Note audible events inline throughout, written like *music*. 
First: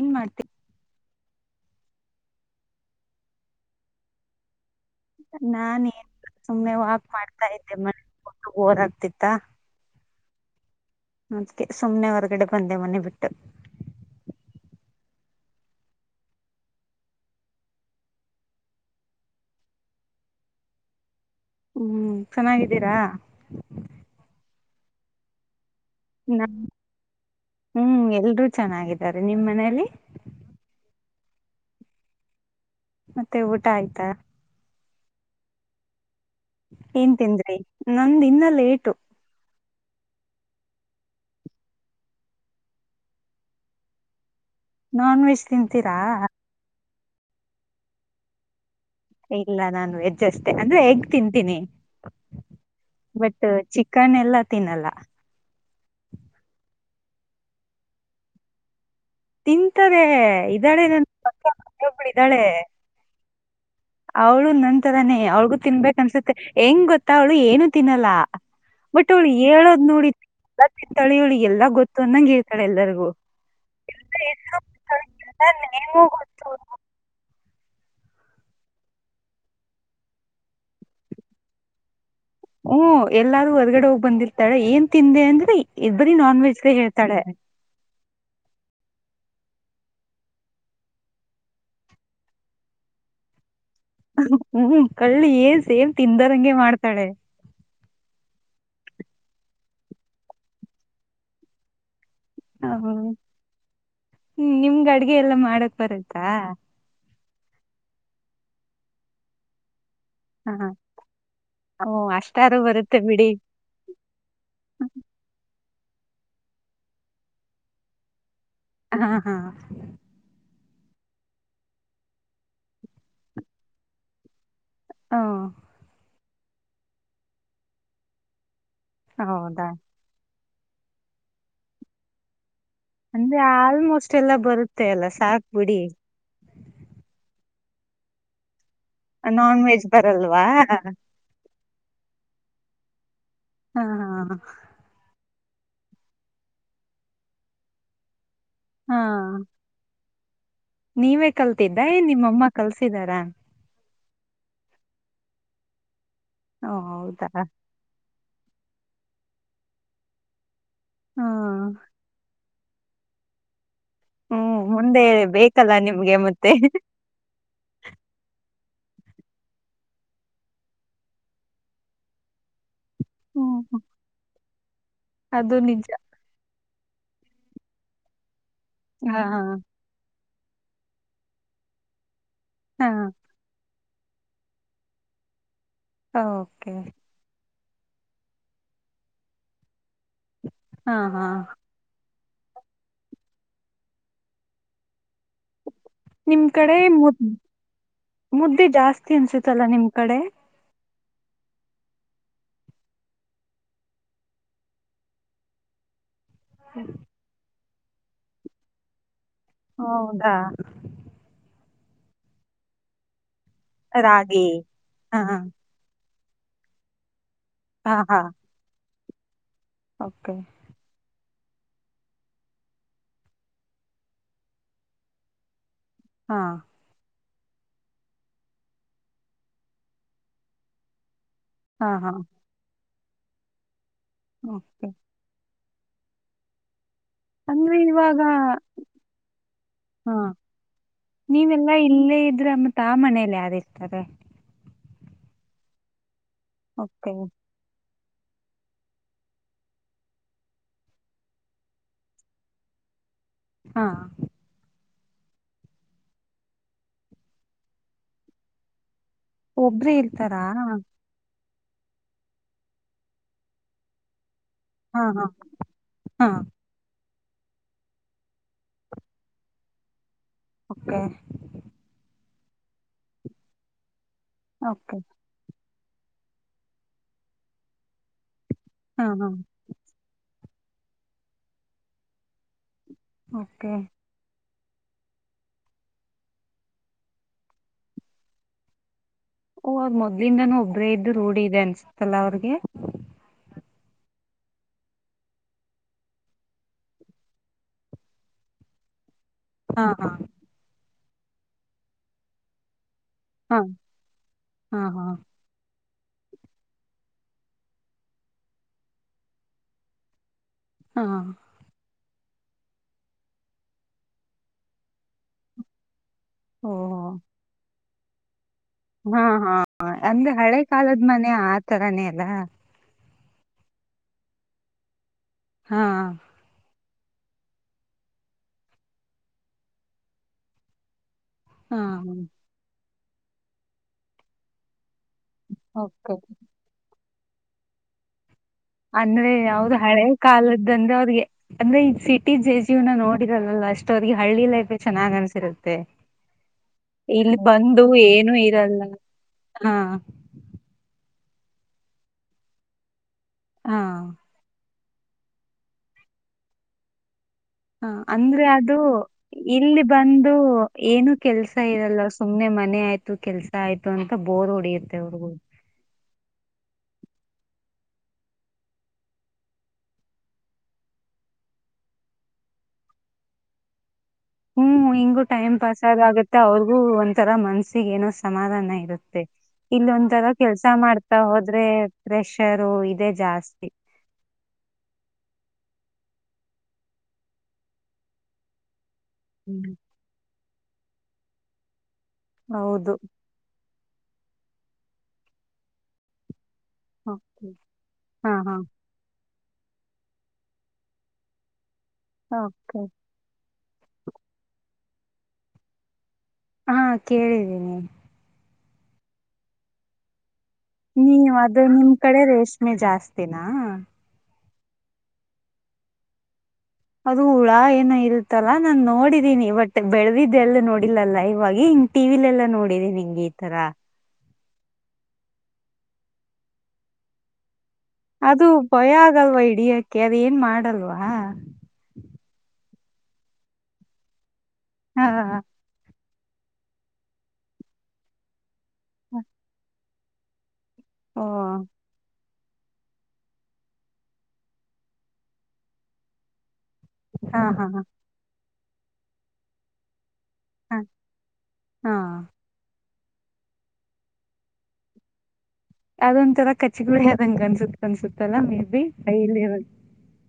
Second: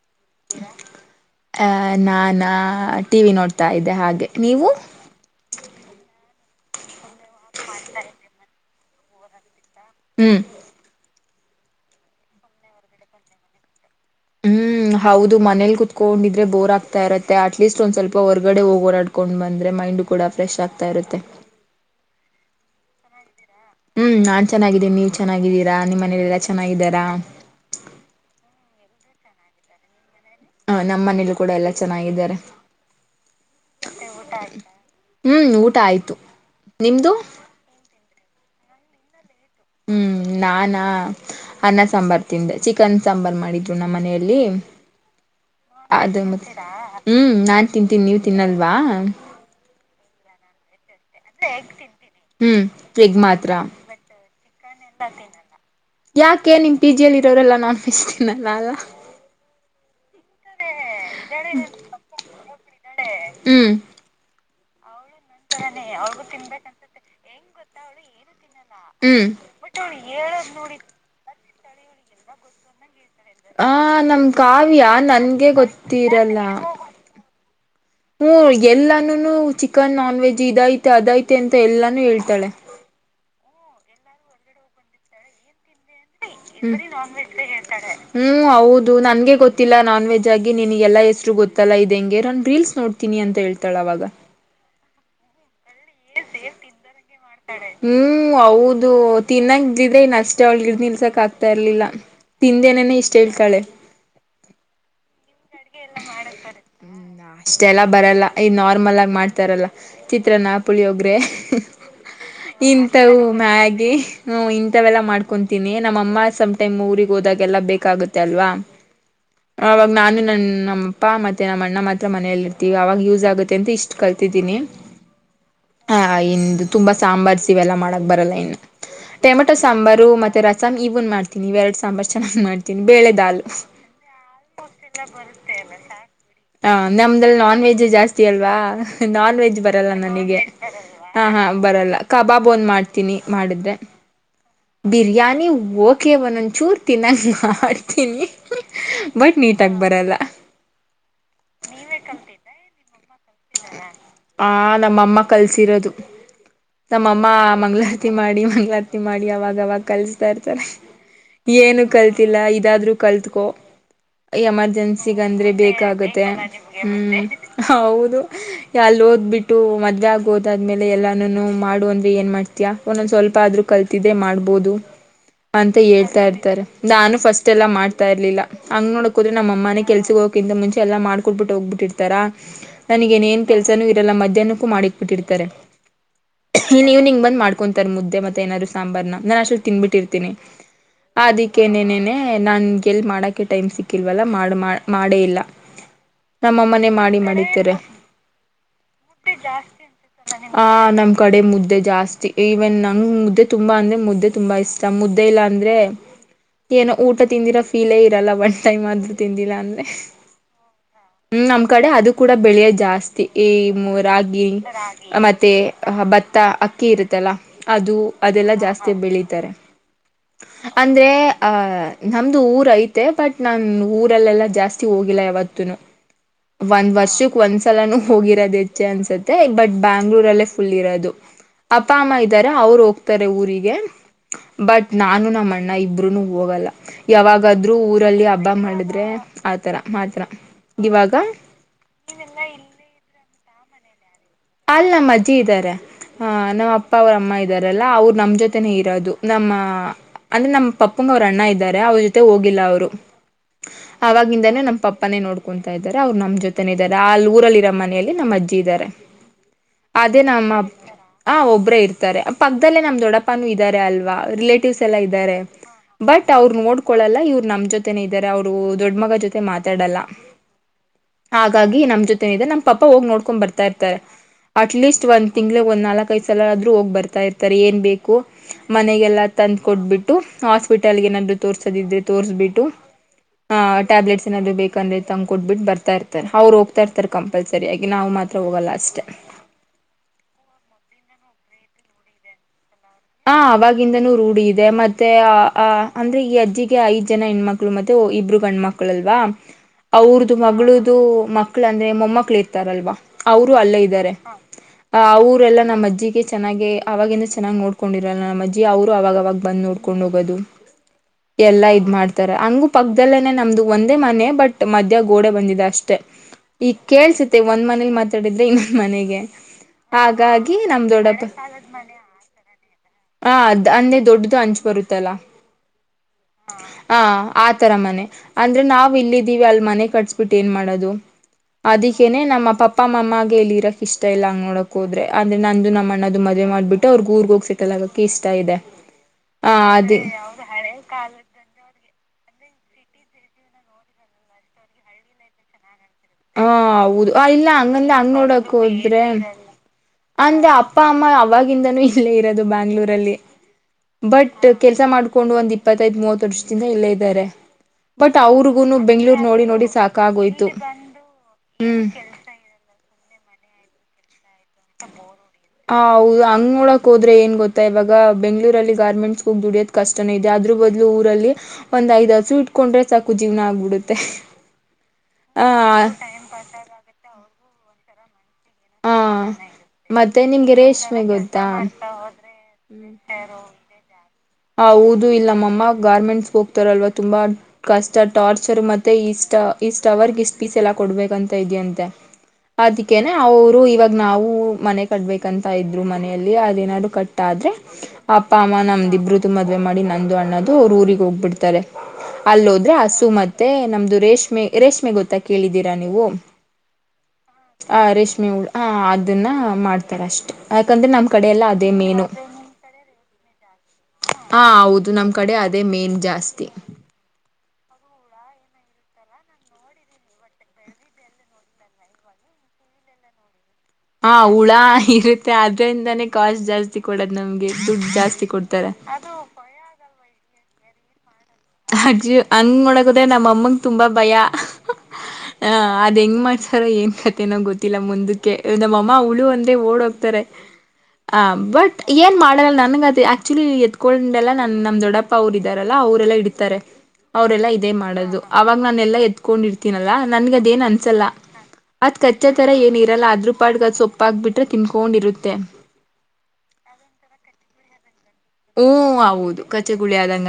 ಏನ್ ಮಾಡ್ತಿ? ಅ ನಾನಾ ಟಿವಿ ನೋಡ್ತಾ ಇದ್ದೆ ಹಾಗೇ ನೀವು? ನಾನ ಏನ್ ಸುಮ್ನೆ ವಾಕ್ ಮಾಡ್ತಾ ಇದ್ದೆ ಮನೆಲ್ಲಿ ಕೂತು ಬೊರ್ ಆಗ್ತಿತ್ತಾ ಹ್ಮ್ ಮತ್ತೆ ಸುಮ್ನೆ ಹೊರಗಡೆ ಬಂದೆ ಮನೆ ಬಿಟ್ಟು. ಹ್ಮ್ ಹೌದು ಮನೆಲಿ ಕೂತ್ಕೊಂಡಿದ್ರೆ ಬೋರ್ ಆಗ್ತಾ ಇರತ್ತೆ ಅಟ್ಲೀಸ್ಟ್ ಒಂದ್ ಸ್ವಲ್ಪ ಹೊರಗಡೆ ಹೋಗ್ ಓಡಾಡ್ ಕೊಂಡ್ ಬಂದ್ರೆ ಮೈಂಡು ಕೂಡ ಫ್ರೆಶ್ ಆಗ್ತಾ ಇರತ್ತೆ. ಹ್ಮ್ ಚೆನ್ನಾಗಿದ್ದೀರಾ. ಹ್ಮ್ ನಾನ್ ಚೆನ್ನಾಗಿದ್ದೇನೆ ನೀವ ಚೆನ್ನಾಗಿದ್ದೀರಾ ನಿಮ್ಮ ಮನೆಲೆಲ್ಲಾ ನಮ್ ಚೆನ್ನಾಗಿದ್ದಾರಾ? ಹ್ಮ್ ಎಲ್ರೂ ಚೆನ್ನಾಗಿದ್ದಾರೆ ನಿಮ್ಮ ಮನೆಲಿ? ಹ ನಮ್ಮ ಮನೆಲೂ ಕೂಡ ಎಲ್ಲ ಚೆನ್ನಾಗಿದ್ದಾರೆ. ಮತ್ತೆ ಊಟ ಆಯ್ತಾ? ಹ್ಮ್ ಊಟ ಆಯ್ತು. ನಿಮ್ದು ಏನ್ ತಿಂದ್ರಿ ನಂದ್ ಇನ್ನ ಲೇಟು. ಹ್ಮ್ ನಾನಾ. ಅನ್ನ ಸಾಂಬಾರ್ ತಿಂದೆ ಚಿಕನ್ ಸಾಂಬಾರ್ ಮಾಡಿದ್ರು ನಮ್ ಮನೆಲ್ಲಿ ನಾನ್ವೆಜ್ ತಿಂತೀರಾ? ಹ್ಮ್ ನಾನ್ ತಿಂತೀನ್ ನೀವ ತಿನ್ನಲ್ವ ಇಲ್ಲ ನಾನ್ ವೆಜ್ ಅಷ್ಟೇ ಅಂದ್ರೆ ಎಗ್ ತಿಂತೀನಿ ಹ್ಮ್ ಎಗ್ ಬಟ್ ಮಾತ್ರ ಚಿಕನ್ ಎಲ್ಲ ತಿನ್ನಲ್ಲ. ಯಾಕೆ ನಿಮ್ ಪಿ ಜಿಯಲ್ಲಿ ಇರೋರೆಲ್ಲ ನಾನ್ ವೆಜ್ ತಿನ್ನಲ್ಲ ಅಲ ತಿಂತಾರೆ ಇದಾಳೆ ನನ್ ಪಕ್ಕ ಒಬ್ಳ್ ಇದಾಳೆ. ಹ್ಮ್ ಅವ್ಳು ನಂತರಾನೆ ಅವಳಿಗೂ ತಿನ್ಬೇಕ್ ಅನ್ಸುತ್ತೆ ಹೆಂಗ್ ಗೊತ್ತ ಅವಳು ಏನು ತಿನ್ನಲ್ಲ ಬಟ್ ಹ್ಮ್ ಅವ್ಳು ಹೇಳದ್ ನೋಡಿ ಎಲ್ಲ ತಿಂತಾಳಿ ಅವಳಿ ಎಲ್ಲಾ ಗೊತ್ತು ಅಂದಂಗೆ ಹೇಳ್ತಾಳೆ ಎಲ್ಲರಿಗೂ ಹ ನಮ್ ಕಾವ್ಯ ನನ್ಗೆ ಗೊತ್ತಿರಲ್ಲ ಹ್ಮ್ ಎಲ್ಲಾನು ಚಿಕನ್ ನಾನ್ ವೆಜ್ ಇದ ಐತೆ ಅದ ಐತೆ ಅಂತ ಎಲ್ಲಾನು ಹೇಳ್ತಾಳೆ ಹ್ಮ್ ಎಲ್ಲಾರೂ ಹೊರ್ಗಡೆ ಹೋಗಿ ಬಂದಿರ್ತಾಳೆ ಏನ್ ತಿಂದೆ ಅಂದ್ರೆ ಇ ಬರೀ ನಾನ್ ವೆಜ್ ಬರೀ ನಾನ್ ಹೇಳ್ತಾಳೆ ವೆಜ್ಜೆ ಹೇಳ್ತಾಳೆ ಹ್ಮ್ ಹೌದು ನನ್ಗೆ ಗೊತ್ತಿಲ್ಲ ನಾನ್ ವೆಜ್ ಆಗಿ ನಿನಗೆಲ್ಲಾ ಎಷ್ಟರು ಗೊತ್ತಲ್ಲ ಇದದೆಂಗೆ ನ ರೀಲ್ಸ್ ನೋಡ್ ತೀನಿ ಅಂತ ಹೇಳ್ತಾಳೆ ಅವಾಗ ಹ್ಮ್ ಕಳ್ಳಿ ಏನ್ ಸೇಮ ತಿಂದೋರಂಗೆ ಮಾಡ್ತಾಳೆ. ಹ್ಮ್ ಹೌದು ತಿನ್ನಗಿದ್ದಿದ್ದರೆ ಇನ್ನ ಅಷ್ಟೆ ಅವಳಗ ತಿನ್ನಕ್ಕೆ ಆಗ್ತಾ ಇರ್ಲಿಲ್ಲ. ತಿಂದೇನೆನೆ ಇಷ್ಟು ಹೇಳ್ತಾಳೆ. ಹ್ಮ ನಿಮ್ಮಗ ಅಡಗೆ ಯಲ್ಲಿ ಮಾ. ಅಡುಗೆ ಎಲ್ಲಾ ಮಾಡಲ್ಲಕ ಬರುತ್ತಾ ಅಷ್ಟೆಲ್ಲ ಬರಲ್ಲ ಈ ನಾರ್ಮಲ್ ಆಗಿ ಮಾಡ್ತಾ ಇರಬೇಕು. ಚಿತ್ರನ್ನ ಹ ಪುಳಿಯೋಗರೆ ಓ ಅಷ್ಟಾರು ಬರುತ್ತೆ ಇಂಥವು ಬಿಡಿ ಮ್ಯಾಗಿ. ಹ್ಮ ಇಂಥವೆಲ್ಲಾ ಮಾಡ್ಕೊತೀನಿ ನಮ್ಮಅಮ್ಮ ಸಮ್ ಟೈಮ್ ಊರಿಗ ಹೋದಾಗೆಲ್ಲ ಬೇಕಾಗುತ್ತೆ ಅಲ್ವಾ. ಹ ಹಾ ಆವಾಗ ನಾನು ನನ್ನ. ನಮ್ಮಪ್ಪಾ ಮತ್ತೆ ನಮ್ಮ ಅಣ್ಣ ಮಾತ್ರ ಮನೆಯಲ್ಲಿ ಇರ್ತೀವಿ ಅವಾಗ ಯೂಸ್ ಆಗುತ್ತೆ ಅಂತ ಇಷ್ಟ ಕಲ್ತಿದ್ದೀನಿ. ಹ ಆಯಿಂದ ಸಾಂಬಾರ್ಸ ಇವೆಲ್ಲ ಮಾಡಕ್ ಬರಲ್ಲ ಇನ್ನು ಟೊಮ್ಯಾಟೋ ಹೌದಾ ಸಾಂಬಾರ್ ಮತ್ತೆ ರಸಮ ಇ್ನ ಮಾಡ್ತಿನನ ಇವೆರಡು ಸಾಂಬಾರು ಚೆನ್ನಾಗಿ ಮಾಡತೀನಿ ಅಂದ್ರೆ ಆಲ್ಮೋಸ್ಟ್ ಎಲ್ಲ ಬರುತ್ತೆ ಅಲ್ಲ ಸಾಕ್ ಬಿಡಿ ಹ ನಮ್ದಲ್ಲಿ ನಾನ್ ವೆಜ್ಜ್ ಜಾಸ್ತಿ ಅಲ್ವಾ ನಾನ್ ವೆಜ್ ಬರಲ್ಲ ನನಗೆ ಹಾ ಹಾ ಬರಲ್ಲ ಕಬಾಬ್ ಒಂದು ಮಾಡ್ತೀನಿ ಮಾಡಿದ್ರೆ ಹಾ ಹಾ ಬಿರಿಯಾನಿ ಓಕೆ ಒಂದ ಒಂದು ಚೂರು ತಿನ್ನಾಗ ಮಾಡ್ತೀನಿ ಹಾ ಬಟ್ ನೀಟ್ ತಗ ಬರಲ್ಲ ನೀವೇ ಕಲ್ತಿದ್ದ ನಿಮ್ಮಮ್ಮ ಕಲ್ಸಿದಾರ ಆ ನಮ್ಮಮ್ಮ ಕಲ್ಸಿರೋದು ಓ ನಮ್ಮಮ್ಮ ಹೌದಾ ಮಂಗ್ಗಳಾರ ಹತ್ತಿ ಮಾಡಿ ಮಂಗಳಾರತಿ ಮಾಡಿ ಅವಾಗವಾಗ ಕಲ್ಸ್ತಾ ಇರ್ತಾರೆ ಹಾ ಏನು ಕಲ್ತಿಲ್ಲ ಇದಾದ್ರೂ ಕಾಲತಕೋ ಹ್ಮ್ ಮುಂದೆ ಎಮರ್ಜೆನ್ಸಿಗಂದ್ರೆ ಬೇಕಲ್ಲ ನಿಮ್ಗೆ ಬೇಕಾಗತ್ತೆ ಮತ್ತೆ ಹ್ಮ್ ಹೌದು ಅಲ್ಲಿ ಓದ್ಬಿಟ್ಟು ಮದ್ವೆಗ ಓದಾದ್ಮೇಲೆ ಎಲ್ಲಾನ ಮಾಡುವಂದ್ರ ಏನ್ ಮಾಡ್ತ ಒಂದೊಂದ್ ಸ್ವಲ್ಪ ಆದ್ರೂ ಹ್ಮ್ ಕಲ್ತಿದ್ದೆ ಮಾಡ್ಬೋದು ಅದು ಅಂತ ನಿಜ ಹೇಳ್ತಾ ಇರ್ತಾರೆ ನಾನು ಫಸ್ಟ್ ಎಲ್ಲ ಮಾಡ್ತಾ ಇರ್ಲಿಲ್ಲ ಹಂಗ್ ಹಾ ನೋಡಕೋದರೆ ನಮ್ಮ ಅಮ್ಮನಿಗೆ ಕೆಲ್ಸ ಹೋಗಕಿಂತ ಮುಂಚೆ ಎಲ್ಲ ಮಾಡ್ಕೊಡ್ಬಟ್ಟ ಹೋಗ್ಬಿಟ್ಟಿರ್ತಾ ಹಾ ನನಗ ಏನೇನ್ ಕೆಲ್ಸಾನೂ ಇರಲ್ಲ ಮಧ್ಯಾಹ್ನಕ್ಕೂ ಮಾಡಿಕ್ ಬಿಟ್ಟಿರ್ತಾರೆ ಹಾ ಓಕೆ ಇನ್ ಇವ್ನಿಂಗ್ ಬಂದ್ ಮಾಡ್ ಮಾಡ್ಕೊಂತಾರೆ ಮುದ್ದೆಮತ್ತೆ ಏನಾದ್ರು ಸಾಂಬಾರ್ ನಾನ್ ಅಷ್ಟ ತ ತಿನ್ ಬಿಟ್ಟಿತತಿ ಹಾ ಹಾ ಅದಕ್ಕೆ ನನನೆ ನ ಎಲ್ಲಿ ಮಾಡೋಕ್ಕೆ ಟೈಮ್ ಸಿಕ್ಕಿಲ್ವಲ್ಲ ಮಾಡಿ ಮಾಡ ಮಾಡೇ ಇಲ್ಲ ನಿಮ್ ಕಡೆ ನಮ್ಮಮ್ಮನೆ ಮಾಡಿ ಮುದ್ ಮಾಡಿದ್ದೀರ ಮುದ್ದೆ ಜಾಸ್ತಿ ಅನ್ಸುತ್ತಲ್ಲಾ ನಿಮ್ ಕಡೆ ಆ ನಮ್ ಕಡೆ ಮುದ್ದೆ ಜಾಸ್ತಿ ಇವೆನ್ ನಂಗ್ ಮುದ್ದೆ ತುಂಬಾ ಅಂದ್ರೆ ಮುದ್ದೆ ತುಂಬಾ ಇಷ್ಟ ಸಮ ಮುುದ್ದ ಇಲ್ಲ ಅಂದ್ರೆ ಏನೋ ಊಟ ತಿಂದಿರೋ ಫೀಲೇ ಇರಲ್ಲ ಒಂದ್ ಟೈಮ್ ಆದ್ರೂ ತಿಂದಿಲ್ಲ ಅಂದ್ರೆ ಹೌದಾ ಹ್ಮ್ ನಮ್ ಕಡೆ ಅದು ಕೂಡ ಬೆಳೆಯ ಜಾಸ್ತಿ ಈ ರಾಗಿ ಹಾ ಮತ್ತೆ ಅಹ ಭತ್ತ ಅಕ್ಕಿ ಇರುತ್ತಲ್ಲ ಹಾ ಅದು ಹಾ ಅದೆಲ್ಲಾ ಜಾಸ್ತಿ ಬೆಳಿತಾರೆ ಓಕೆ ಅಂದ್ರೆ ಆಹ ನಮ್ದು ಊರ ಐತೆ ಬಟ್ ನಾನು ಊರಲ್ಲೆಲ್ಲಾ ಜಾಸ್ತಿ ಹೋಗಿಲ್ಲ ಯಾವತ್ತನು ಹಾ ಒಂದ್ ವರ್ಷಕ್ ಒಂದ್ಸಲಾನು ಹೋಗಿರೋದು ಹೆಚ್ಚೆ ಅನ್ಸತ್ತೆ ಬಟ್ ಬೆಂಗಳೂರ್ ಅಲ್ಲೆ ಫುಲ್ ಇರೋದು ಹಾ ಅಪ್ಪ ಹಾ ಅಮ್ಮ ಇದ್ದಾರೆ ಅವ್ರು ಹೋಗ್ತಾರೆ ಊರಿಗೆ ಓಕೆ ಬಟ್ ನಾನು ನಮ್ಮ ಅಣ್ಣ ಇಬ್ರೂನು ಹೋಗಲ್ಲ ಯಾವಾಗಾದ್ರೂ ಅಂದ್ರೆ ಇವಾಗ ಊರಲ್ಲಿ ಹಬ್ಬ ಮಾಡಿದ್ರೆ ಆತರ ಹಾ ಮಾತ್ರ ಇವಾಗ ನೀವೆಲ್ಲಾ ಇಲ್ಲೇ ಇದ್ರೆ ಮತ್ ಆ ಮನೇಲಿ ಯಾರು ಇರ್ತಾರೆ ಅಲ್ಲಿ ನಮ್ಮ ಅಜ್ಜಿ ಇದ್ದಾರೆ ಆ ನಮ್ಮ್ ಅಪ್ಪ ಓಕೆ ಅವರ ಅಮ್ಮ ಇದ ಇದಾರಲ್ಲ ಅವ್ರು ನಮ್ ಜೊತೆನೆೇ ಇರೋದು ನಮ್ಮ ಅಂದ್ರೆ ನಮ್ಮ್ ಪಪ್ಪಂಗ ಅವ್ರ ಅಣ್ಣ ಇದ್ದಾರೆ ಅವ್ರ ಜೊತೆ ಹೋಗಿಲ್ಲ ಅವ್ರು ಹಾ ಆಗಿಂದಾನೇ ನಮ್ಮ್ ಪಪ್ಪಾನೇ ನೋಡ್ಕೊಂತಾ ಇದ್ದಾರೆ ಅವ್ರು ನಮ್ ಜೊತೆನೆ ಇದಾರೆ ಆ ಊರಲ್ಲಿ ಇರ ಮನೇೆಯಲ್ಲಿ ನಮ್ಮ್ ಅಜ್ಜಿ ಇದಾರೆ ಒಬ್ರೇ ಅದೇ ಇರ್ತಾರಾ ನಮ್ಮ ಹ ಒಬ್ಬರ ಇರ್ತಾರೆ ಪಕ್ಕದಲ್ಲೇ ನಮ್ ದೊಡ್ಡಪ್ಪನೂ ಇದ್ದಾರೆ ಅಲ್ವಾ ರಿಲೇಟ್ ರಿಲೇಟಿವ್ಸ್ ಎಲ್ಲ ಹಾ ಹಾ ಇದ್ದಾರೆ ಹಾ ಬಟ್ ಅವ್ರು ನೋಡ್ ಹೊಂದ್ಕೊಳಲ್ಲ ಇವ್ರು ನಮ್ ಜೊತೆೇನೆ ಇದ್ದಾರೆ ಅವ್ರು ದೊಡ್ಡ ಮಗ ಜೊತೆ ಮಾತಾಡಲ್ಲ ಓಕೆ ಹಾಗಾಗಿ ನಮ್ಮ್ ಜೊತೆೇನಿದೆ ನಮ್ಮ ಪಪ್ಪಾ ಹೋಗಿ ನೋಡ್ಕೊಂಡ್ ಬರ್ತಾ ಇರ್ತಾರೆ ಅಟ್ ಓಕೆ ಲೀಸ್ಟ್ ಒಂದ್ ತಿಂಗಳು ಒಂದ್ ನಾಲ್ಕ ಐದು ಸಲ ಆದ್ರೂ ಹೋಗ್ ಬರ್ತಾ ಇರ್ತಾರೆ ಏನ್ ಬೇಕು ಹಾ ಮನೆಗೆಲ್ಲಾ ಹಾ ತಂದ್ ಕೊಟ್ಬಿಟ್ಟು ಹಾಸ್ಪಿಟಲ್ಗೆ ಏನಾದ್ರು ತೋರ್ಸದಿದ್ರೆ ತೋರ್ಸ್ಬಿಟ್ಟು ಹಾ ಓಕೆ ಟ್ಯಾಬ್ಲೆಟ್ಸ್ ಏನಾದ್ರು ಬೇಕು ಬೇಕಂದ್ರೆ ತಕೊಟ್ಬ ಬಿಟ್ಟು ಬರ್ತಾ ಇರ್ತಾರೆ ಅವ್ರು ಹೋಗತ ಇರ್ತಾರ ಕಂಪಲ್ಸರಿ ಹಾಗಗ ನಾವು ಮಾತ್ರ ಹೋಗಲ್ಲ ಅಷ್ಟೇ ಓ ಅದ್ ಮೊದ್ಲಿಂದನ ಒಬ್ಬ್ರೇ ಇದ್ದ್ ರೂಡಿ ಇದೆ ಅನ್ಸತಲ್ಲಾ ಅವ್ರಿಗೆ ಹ ಅವವಾಗಿಂದನೂ ರೂಢಿ ಇದೆ ಮತ್ತೆ ಅ ಅಂದ್ರೆ ಈ ಅಜ್ಜಿಗೆ ಐದ್ ಜನ ಹೆಣ್ಮಕ್ಳ ಮಕ್ಕಳ ಮತ್ತೆ ಇಬ್ರು ಗಂಡ ಮಕ್ಕಳು ಅಲ್ವಾ ಹಾ ಹಾ ಅವ್ರದು ಮಗಳ್ದ ಮಕ್ಳ ಅಂದ್ರೆ ಮೊಮ್ಮಕ್ಳು ಇರ್ತಾರಲ್ವಾ ಅವರು ಹಾ ಅಲ್ಲೇ ಇದ್ದಾರೆ ಹಾ ಹಾ ಅವರೆಲ್ಲಾ ನಮ್ಮ್ ಅಜ್ಜಿಗೆ ಚೆನ್ನಾಗೆ ಅವಾಗಿಂದ ಚೆನ್ನಾಗ್ ನೋಡ್ ಕೊಂಡಿರಲ್ಲ ನಮ್ಮಜ್ಜಿ ಅವರು ಅವಾಗವಾಗ ಬಂದು ನೋಡ್ಕೊಂಡು ಹೋಗೋದು ಹಾ ಎಲ್ಲ ಇದು ಮಾಡ್ತಾರೆ ಹಂಗೂ ಪಕ್ಕದಲ್ಲೇ ನಮ್ಮದು ಒಂದೇ ಮನೆ ಬಟ್ ಮಧ್ಯ ಗೋಡೆ ಬಂದಿದೆ ಅಷ್ಟೆ ಓ ಈಗ ಕೇಳ್ಸತ್ತೆ ಒಂದ್ ಮನೇಲಿ ಮತ್ತ ಡಿದ್ರೆ ಇನ್ನೊಂದ್ ಮನೆಗೆ ಹಾ ಹಾ ಹಾಗಾಗಿ ನಮ ದೊಡ್ಡಪ್ಪ ತರಾನೆ ಎಲ್ಲ ಹ ಅದ್ ಅಂದೇೆ ದೊಡ್ಡದು ಹಂಚು ಬರುತ್ತಲ್ಲಾ ಹಾ ಹ ಆ ತರ ಮನೆ ಅಂದ್ರೆ ನಾವ್ ಇಲ್ಲಿದ್ದೀವಿ ಅಲ್ ಮನೆ ಕಟ್ಸಸ್ಬಿಟ್ಟು ಏನ್ ಮಾಡೋದು ಹಾ ಅದಕ್ಕೇನೆ ನಮ್ಮ ಪಪ್ಪ ಮಮ್ಮಾಗ ಎಲ್ಲಿ ಇರಕ್ ಇಷ್ಟ ಇಲ್ಲ ಹಂಗ ನೋಡಕ್ ಹೋದ್ರ ಅಂದ್ರೆ ನಂದು ನಮ್ಮ ಓಕೆ ಅಣ್ಣದು ಮದುವೆ ಮಾಡ್ಬಿಟ್ಟು ಅವ್ರಗ್ ಊಗ್ ಹೋಗ್ ಸೆಟೆಲ್ ಆಗಕ್ಕೆ ಇಷ್ಟ ಇದೆ ಅಂದ್ರೆ ಹ ಯಾವ್ದ ಅದೇ ಹಳೆ ಕಾಲದ್ದಂದ್ರೆ ಅವ್ರಿಗೆ ಅಂದ್ರೆ ಈ್ ಸಿಟಿ ಜೆ ಜೀವ್ನ ನೋಡಿರಲ್ಲ ಅಷ್ಟೋರಿಗೆ ಹಳ್ಳಿ ಲೈಫ ಚೆನ್ನಾಗ್ ಅನ್ಸಿರುತ್ತೆ ಹ ಹೌದು ಇಲ್ಲಿ ಇಲ್ಲ ಬಂದು ಹಂಗಂದ್ರೆ ಹಂಗ್ ಏನು ನೋಡಕ್ ಇರಲ್ಲ ಹೋದ್ರೆ ಹಾ ಅಂದ್ರೆ ಅಪ್ಪ ಅಮ್ಮ ಅವಾಗಿಂದನೂ ಇಲ್ಲೇ ಇರೋದು ಬೆಂಗಳೂರಲ್ಲಿ ಹಾ ಬಟ್ ಕೆಲಸ ಮಾಡ್ಕೊಂಡು ಒಂದ್ ಇಪ್ಪತ್ತೈದು ಮೂವತ್ ವರ್ಷದಿಂದ ಇಲ್ಲೇ ಇದ್ದಾರೆ ಹ ಬಟ್ ಅಂದ್ರೆ ಅವ್ರಿಗುನು ಅದು ಬೆಂಗ್ಳೂರ್ ನೋಡಿ ನೋಡಿ ಇಲ್ಲಿ ಬಂದು ಸಾಕಾಗೋಯ್ತು ಏನು ಕೆಲ್ಸ ಹ್ಮ್ ಇರಲ್ಲ ಸುಮ್ನೆ ಮನೆ ಆಯ್ತು ಕೆಲ್ಸ ಆಯ್ತು ಅಂತ ಬೋರ್ ಹೊಡಿಯುತ್ತೆ ಅವ್ರಿಗೂ ಹಾ, ಹೌದು ಹಂಗ ನಡಕೋದ್ರೆ ಏನ್ ಗೊತ್ತಾ ಇವಾಗ ಬೆಂಗಳೂರಲ್ಲಿ ಗಾರ್ಮೆಂಟ್ಸ್ ಹೋಗಿ ದುಡಿಯದ್ ಕಷ್ಟಾನೆ ಇದೆ ಅದ್ರ ಬದಲು ಊರಲ್ಲಿ ಒಂದ್ ಐದ್ ಹಸು ಇಟ್ಕೊಂಡ್ರೆ ಸಾಕು ಜೀವನ ಆಗ್ಬಿಡುತ್ತೆ. ಹ್ಮ್, ಹಿಂಗೂ ಹ ಟೈಮ್ ಪಾಸ್ ಆದ ಆಗತ್ತೆ ಅವ್ರಿಗೂ ಒಂಥರ ಮನ್ಸಿಗೆ ಏನೋ ಸಮಾಧಾನ ಹ ಇ ತ್ತ ಇಲ್ಲ ಮತ್ತೆ ಒಂಥರ ನಿಮ್ಗೆ ಕೆಲ್ಸ ರೇಷ್ಮೆ ಮಾಡ್ತಾ ಗೊತ್ತಾ ಹೋದ್ರೆ ಪ್ರೆಷರು ಇದೆ ಜಾಸ್ತಿ ಆ, ಹೌದು ಇಲ್ಲಿನಮ್ಮಮ್ಮ ಗಾರ್ಮೆಂಟ್ಸ್ ಹೋಗ್ತಾರಲ್ವಾ ತುಂಬಾ ಕಷ್ಟ ಟಾರ್ಚರ್ ಮತ್ತೆ ಇಷ್ಟ ಇ ಹ್ಮ್, ಸ್ಟ ಅವರ್ಗೆ ಇಷ್ಟ ಪೀಸ್ ಎಲ್ಲಾ ಕೊಡ್ಬೇಕಂತ ಇದಿಯಂತೆ ಹೌದು ಅದಕ್ಕೆೇನೆ ಅವರು ಇವಾಗ ನಾವು ಮನೆ ಕಡ್ಬೇಕಂತ ಇದ್ವಿ ಮನೆಯಲ್ಲಿ ಅದನ ಕಟ್ಟ ಆದ್ರೆ ಅಪ್ಪ ಹಾ ಹಾ -ಅಮ್ಮ ನಮ್ದು ಇಬ್ಬರದು ಮದ್ವೆಮಾಡಿ ನಂದು ಅಣ್ಣಂದು ಊರಿಗೆ ಹೋಗ್ಬಿಡ್ತಾರೆ. ಅಲ್ಲೋದ್ರೆ ಓಕೆ ಹಸು ಮತ್ತೆ ನಮ್ದು ರೇಷ್ಮೆ ರೇಷ್ಮೆ ಗೊತ್ತಾ ಕೇಳಿದೀರಾ ನೀವು ಹಾ, ಕೇಳಿದೆ ಆ ರೇಷ್ಮೆ ಹುಳ ಹಾಅದನ್ನ ಮಾಡ್ತಾರ ಅಷ್ಟೆ, ಯಾಕಂದರೆ ನಮ್ಮ ಕಡೆ ನೀವ ಎಲ್ಲ ಅದು ಅದೇ ನಿಮ್ ಕಡೆ ರೇಷ್ಮೆ ಜಾಸ್ತಿನಾ ಹಾ, ಹೌದು ನಮ್ ಕಡೆ ಅದೇ ಮೇನ್ ಜಾಸ್ತಿ ಅದು ಹುಳ ಏನ ಇರುತ್ತಲ್ಲಾ ನಾನ್ ನೋಡಿದೀನಿ ಬಟ್ ಬೆಳದಿದ್ದೆ ಎಲ್ ನೋಡಿಲ್ಲಾ ಲೈವ್ವಾಗಿ. ಟಿವಿಲೆಲ್ಲಾ ನೋಡಿದೆ ಹಿಂಗೆಈ ತರ ಹಾ, ಹುಳ ಇರುತ್ತೆ ಅದ್ರಿಂದಾನೇ ಕಾಸ್ಟ್ ಜಾಸ್ತಿ ಕೊಡದ್ ನಮ್ಗೆ ದುಡ್ ಜಾಸ್ತಿ ಅದು ಕೊಡ್ತಾರೆ ಭಯ ಆಗಲ್ವ ಹಿಡಿಯಕ್ಕೆ ಅದ ಏನ್ ಮಾಡಲ್ವಾ ಅಜ್ಜಿ ಹಂಗ ಮಾಡಕೋದ್ರೆ ನಮ್ಮ ಅಮ್ಮಂಗೆ ತುಂಬಾ ಭಯ ಹಾ ಅದ್ ಹೆಂಗ ಮಾಡ್ತ ರ ಏನ್ ಕತೆನೋ ಗೊತ್ತಿಲ್ಲ ಮುಂದಕ್ಕೆ ನಮ್ಮ ಅಮ್ಮ ಹುಳು ಅಂದ್ರೆ ಓಡ್ ಹೋಗ್ತಾರೆ. ಹಾ, ಓ ಬಟ್ ಎ ಮಾಡಲ್ಲ ನನ್ಗ ಅದೆ ಆಕ್ಚುಲಿ ಎತ್ಕೊಂಡೆಲ್ಲ ನನ್ ನಮ್ ದೊಡ್ಡಪ್ಪ ಅವ್ರು ಇದ್ದಾರಲ್ಲಾ ಅವರೆಲ್ಲ ಇಡ್ತಾರೆ. ಹಾ ಅವರೆೆಲ್ಲಾ ಹಾ ಇದೇ ಮಾಡೋದು ಅವಾಗ ನಾನ ಎಲ್ಲಾ ಎತ್ಕೊಂಡಿರ್ತೀನಲ್ಲಾ ನನ್ಗ ಏನ್ ಹಾ ಅನ್ಸಲ್ಲ ಹಾ ಅದ್ ಕಚ್ಚತ್ ಈ ಥರ ಏನ ಇರಲ್ಲ ಅದ್ರ ಪಾಟ್ಗೆ ಅದು ಸೊಪ್ಪಾಗಿಬಿಟ್ರೆ ತಿನ್ಕೊಂಡಿರುತ್ತೆ. ಅದೊಂತರ ಕಚ್ಚಗುಳಿ ಆದಂಗ ಅನ್ಸುತ್ತೆ. ಅನ್ಸುತ್ತಲ್ಲ ಮೇ ಬಿ ಹ್ಮ ಹೌದು ಹೈಲ್ ಕಚಗುಳಿ ಆದಂಗ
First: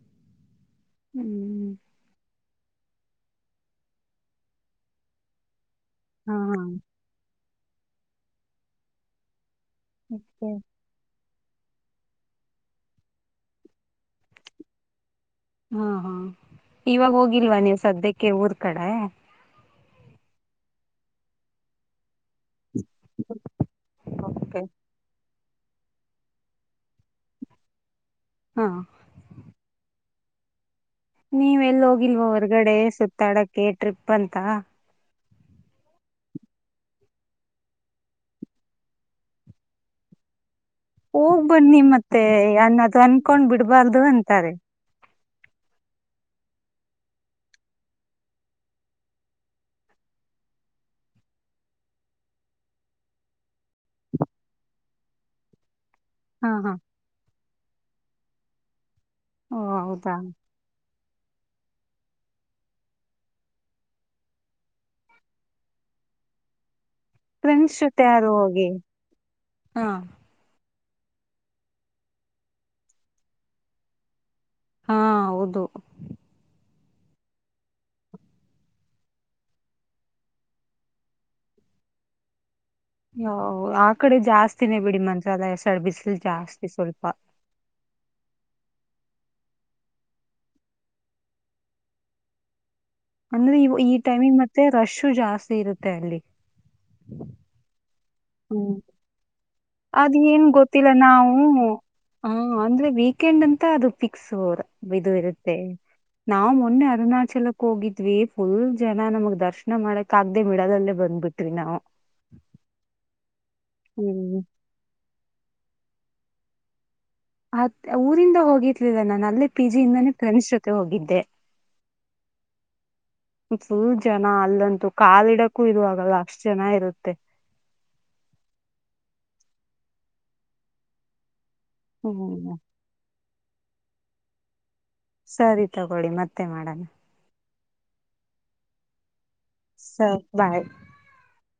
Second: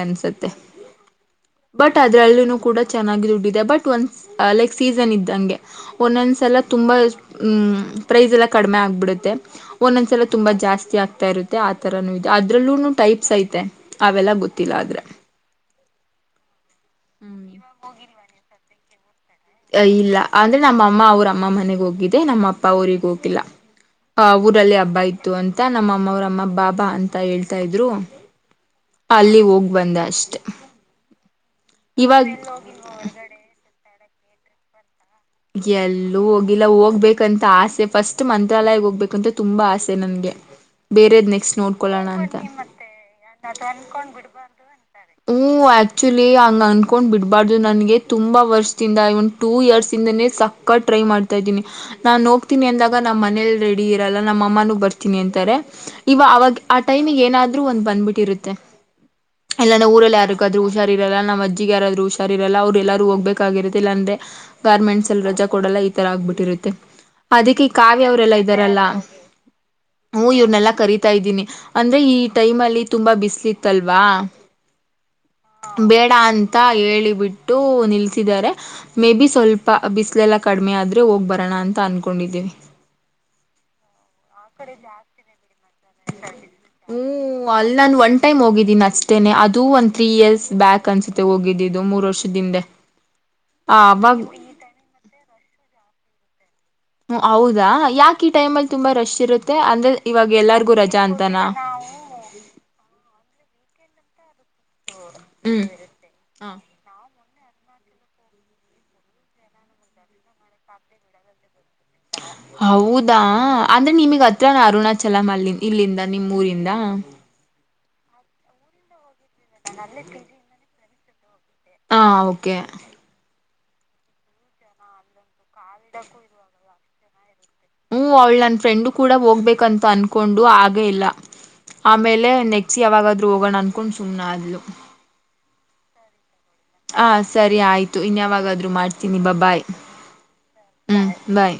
ಹ್ಮ ಟ್ ಅದ್ರಲ್ಲಿ ಕೂಡ ಚೆನ್ನಾಗಿ ದುಡ *unintelligible* ದೆ ಬಟ್ ಒ ಲೈಕ್ ಸೀಸನ್ ಇದ್ದಂಗೆ. ಹಾ ಒಂದೊಂದಸಲ ಎಲ್ಲ ತುಂಬಾ ಹ್ಮ ಪ್ರೈಸ್ ಎಲ್ಲಾ ಕಡಿಮೆ ಆಗ್ಬಿಡುತ್ತೆ. ಒಂದೊಂದ್ಸಲ ತುಂಬಾ ಜಾಸ್ತಿ ಆಗ್ತಾ ಇರುತ್ತೆ ಆ ತರನು ಇದೆ. ಅದ್ರಲ್ಲೂ ಟೈಪ್ಸ್ ಐತೆ ಅವೆಲ್ಲ ಗೊತ್ತಿಲ್ಲ ಆದ್ರೆ ಹಾ, ಹಾ ಇವಾಗ ಹೋಗಿಲ್ವಾ ನೀವು ಸದ್ಯಕ್ಕೆ ಊರ್ ಕಡೆ ಇಲ್ಲ ಅಂದ್ರೆ ನಮ್ಮ ಅಮ್ಮ ಅವ್ರ ಅಮ್ಮ ಮನೆಗ್ ಹೋಗಿದರು. ನಮ್ಮ ಅಪ್ಪ ಆಊರಿಗೆ ಹೋಗಿಲ್ಲ ಓಕೆ ಊರಲ್ಲಿ ಹಬ್ಬ ಇತ್ತು ಅಂತ ತ್ತಾ ನಮ್ಮಮ್ಮ ಅವ್ರಮ್ಮ ಬಾಬಾ ಅಂತ ಹೇಳ್ತಾ ಇದ್ರು. ಹಾ *inaudible* ಅಲ್ಲಿ ಹೋಗ್ ಬಂದ ಅಷ್ಟೆ ನೀವೆಲ್ಲು ಹೋಗಿಲ್ವಾ ಇವಾಗ ಹೊರ್ಗಡೆ ಸುತ್ತಾಡಕ್ಕೆ ಟ್ರಿಪ್ ಅಂತ ಎಲ್ಲೂ ಹೋಗಿಲ್ಲ. ಹೋಗ್ಬೇಕಂತ ಆಸೆ ಫಸ್ಟ್ ಮಂತ್ರಾಲಯ ಹೋಗ್ಬೇಕಂತ ತುಂಬಾ ಆಸೆ ನನ್ಗೆ. ಬೇರೆದ್ ಹೋಗ್ ನೆಕ್ಸ್ಟ್ ಬನ್ನಿ ನೋಡ್ಕೊಳ್ಳೋಣ ಮತ್ತೆ ಅಂತ. ಅನ್ ಅದು ಅನ್ಕೊಂಡ್ ಬಿಡ್ಬಾರ್ದು ಅಂತಾರೆ. ಹ ಆಕ್ಚುಲಿ ಹಂಗ ಅನ್ಕೊಂಡ್ ಬಿಡಬಾರ್ದು ನನ್ಗೆ ತುಂಬಾ ವರ್ಷದಿಂದ ಇವನ್ ಟೂ ಇಯರ್ಸ್ ಇಂದನೇ ಸಕ್ಕತ ಟ್ರೈ ಮಾಡ್ತಾ ಇದ್ದೀನಿ. ನಾನ್ ಹೋಗ್ತೀನಿ ಅಂದಾಗ ನಮ್ಮ್ ಮನೇಲಿ ರೆಡಿ ಇರಲ್ಲ ನಮ್ಮ ಅಮ್ಮಾನೂ ಬರ್ತೀನಿ ಅಂತಾರೆ. ಇವ ಆಗ ಹಾ ಹಾ ಆ ಟೈಮಿಗೆ ಏನಾದ್ರು ಒಂದ್ ಬಂದ್ಬಿಟ್ಟಿರುತ್ತೆ. ಓ ಇಲ್ಲಂದ್ರೆ ಹೌದಾ ಊರಲ್ಲಿ ಯಾರಿಗಾದ್ರೂ ಸರಿಗಿರಲ್ಲ ನಮ್ಮ ಅಜ್ಜಿಗೆ ಯಾರಾದ್ರು ಹುಷಾರೀರಲ್ಲ. ಅವ್ರು ಎಲ್ಲಾರೂ ಹೋಗ್ಬೇಕಾಗಿರತ್ತೆಇಲ್ಲಾ ಅಂದ್ರೆ ಗಾರ್ಮೆಂಟ್ಸ್ ಅಲ್ಲಿ ರಜಾ ಕೊಡಲ್ಲ ಈ ತರ ಆಗ್ಬಿಟ್ಟಿರುತ್ತೆ. ಅದಕ್ಕೆ ಈ ಫ್ರೆಂಡ್ಸ್ ಜೊತೆ ಕಾವ್ಯ ಯಾರು ಅವರೆಲ್ಲಾ ಹೋಗಿ. ಇದ್ದಾರಲ್ಲ ಹಾ ಹು ಇವ್ರನ್ನೆಲ್ಲಾ ಕರೀತ ಇದ್ದೀನಿ ಅಂದ್ರೆ ಈ ಟೈಮ್ ಅಲ್ಲಿ ತುಂಬಾ ಬಿಸ್ಲು ಇತ್ತಲ್ವಾ. ಹಾ ಹೌದು ಬೇಡ ಅಂತ ಹೇಳಿ ಬಿಟ್ಟು ನಿಲ್ಸಿದ್ದಾರೆ ಮೇ ಬಿ ಸ್ವಲ್ಪ ಬಿಸಿಲೆಲ್ಲ ಕಡಿಮೆ ಆದರೆ ಹೋಗಿ ಬರೋಣ ಅಂತ ಅನ್ಕೊಂಡಿದ್ದೀವಿ. ಹ ಆ ಕಡೆ ಜಾಸ್ತಿನೇ ಬಿಡಿ ಮಂತ್ರಾಲಯ ಸೈಡ್ ಬಿಸಲು ಜಾಸ್ತಿ ಸ್ವಲ್ಪ ವ ಅಲ್ಲಿ ನಾನು ಒನ್ ಟೈಮ್ ಹೋಗಿದ್ದೀನಿ ಅಷ್ಟೇ ಅದು ಒಂದು ತ್ರೀ ಇಯರ್ಸ್ ಬ್ಯಾಕ್ ಅನ್ಸುತ್ತೆ ಹೋಗಿದ್ದಿದ್ದು ಮೂರು ವರ್ಷದಿಂದೆ. *inaudible* ಅಂದ್ರೆ ಇ ಈ ಟೈಮಿಂಗ್ ಆವಾಗ ಮತ್ತೆ ರಶ್ ಜಾಸ್ತಿ ಇರುತ್ತೆ ಅಲ್ಲಿ. ಹ್ಮ ಹೌದಾ ಯಾಕ ಈ ಟೈಮ್ ಅಲ್ಲಿ ಹ್ಮ್ ತುಂಬಾ ರಶ್ ಇರುತ್ತೆ ಅಂದ್ರೆ ಅದ್ ಇವಾಗ ಏನ್ ಎಲ್ಲಾರ್ಗು ಗೊತ್ತಿಲ್ಲ ರಜಾ ನಾವು ಅಂತಾನ. ಹ ಅಂದ್ರೆ ವೀಕೆಂಡ್ ಅಂತ ಅದು ಫಿಕ್ಸ್. ಇದು ಇರುತ್ತೆ ಹ್ಮ್ ನಾವು ಹ ಮೊನ್ನೆ ಅರುಣಾಚಲ ಹೋಗಿದ್ವಿ ಫುಲ್ ಜನ ನಮಗ್ ದರ್ಶನ ಮಾಡಕ ಆಗ್ದೆ ಮಿಡದಲ್ಲೇ ಬಂದ್ಬಿಟ್ವಿ ನಾವು. ಹೌದಾ ಅಂದ್ರೆ ನಿಮಗ್ ಹ್ಮ್ ಹತ್ರ ಅರುಣಾಚಲಮ ಅಲ್ಲಿ ಇಲ್ಲಿಂದ ನಿಮ್ಮ್ ಊರಿಂದ ಅತ್ ಊರಿಂದ ಹೋಗಿರ್ಲಿಲ್ಲ ನಾನು ಅಲ್ಲೇ ಪಿ ಜಿಯಿಂದಾನೇ ಫ್ರೆಂಡ್ಸ್ ಜೊತೆ ಹೋಗಿದ್ದೆ. ಹಾ ಓಕೆ ಫುಲ್ ಜನ ಅಲ್ಲಂತು ಕಾಲಿಡಕ್ಕೂ ಇರುವಾಗಲ್ಲ ಅಷ್ಟು ಜನ ಇರುತ್ತೆ. ಹ್ಮ ಅವ್ಳು ನನ್ನ ಫ್ರೆಂಡು ಕೂಡ ಹೋಗ್ಬೇಕಂತ ಅನ್ಕೊಂಡು ಆಗೇ ಇಲ್ಲ ಆಮೇಲೆ ಹ್ಮ್ ನೆಕ್ಸ್ಟ್ ಯಾವಾಗಾದ್ರು ಹೋಗೋಣ ಅನ್ಕೊಂಡು ಸುಮ್ನಾದ್ಲು. ಸರಿ ತಗೊಳ್ಳಿ ಮತ್ತೆ ಮಾಡೋಣ. ಹಾ ಸರಿ ಆಯಿತು ಇನ್ಯಾವಾಗಾದರೂ ಮಾಡ್ತೀನಿ ಬ ಬಾಯ್ ಸರ್ ಬಾಯ್ ಹ್ಮ್ ಬಾಯ್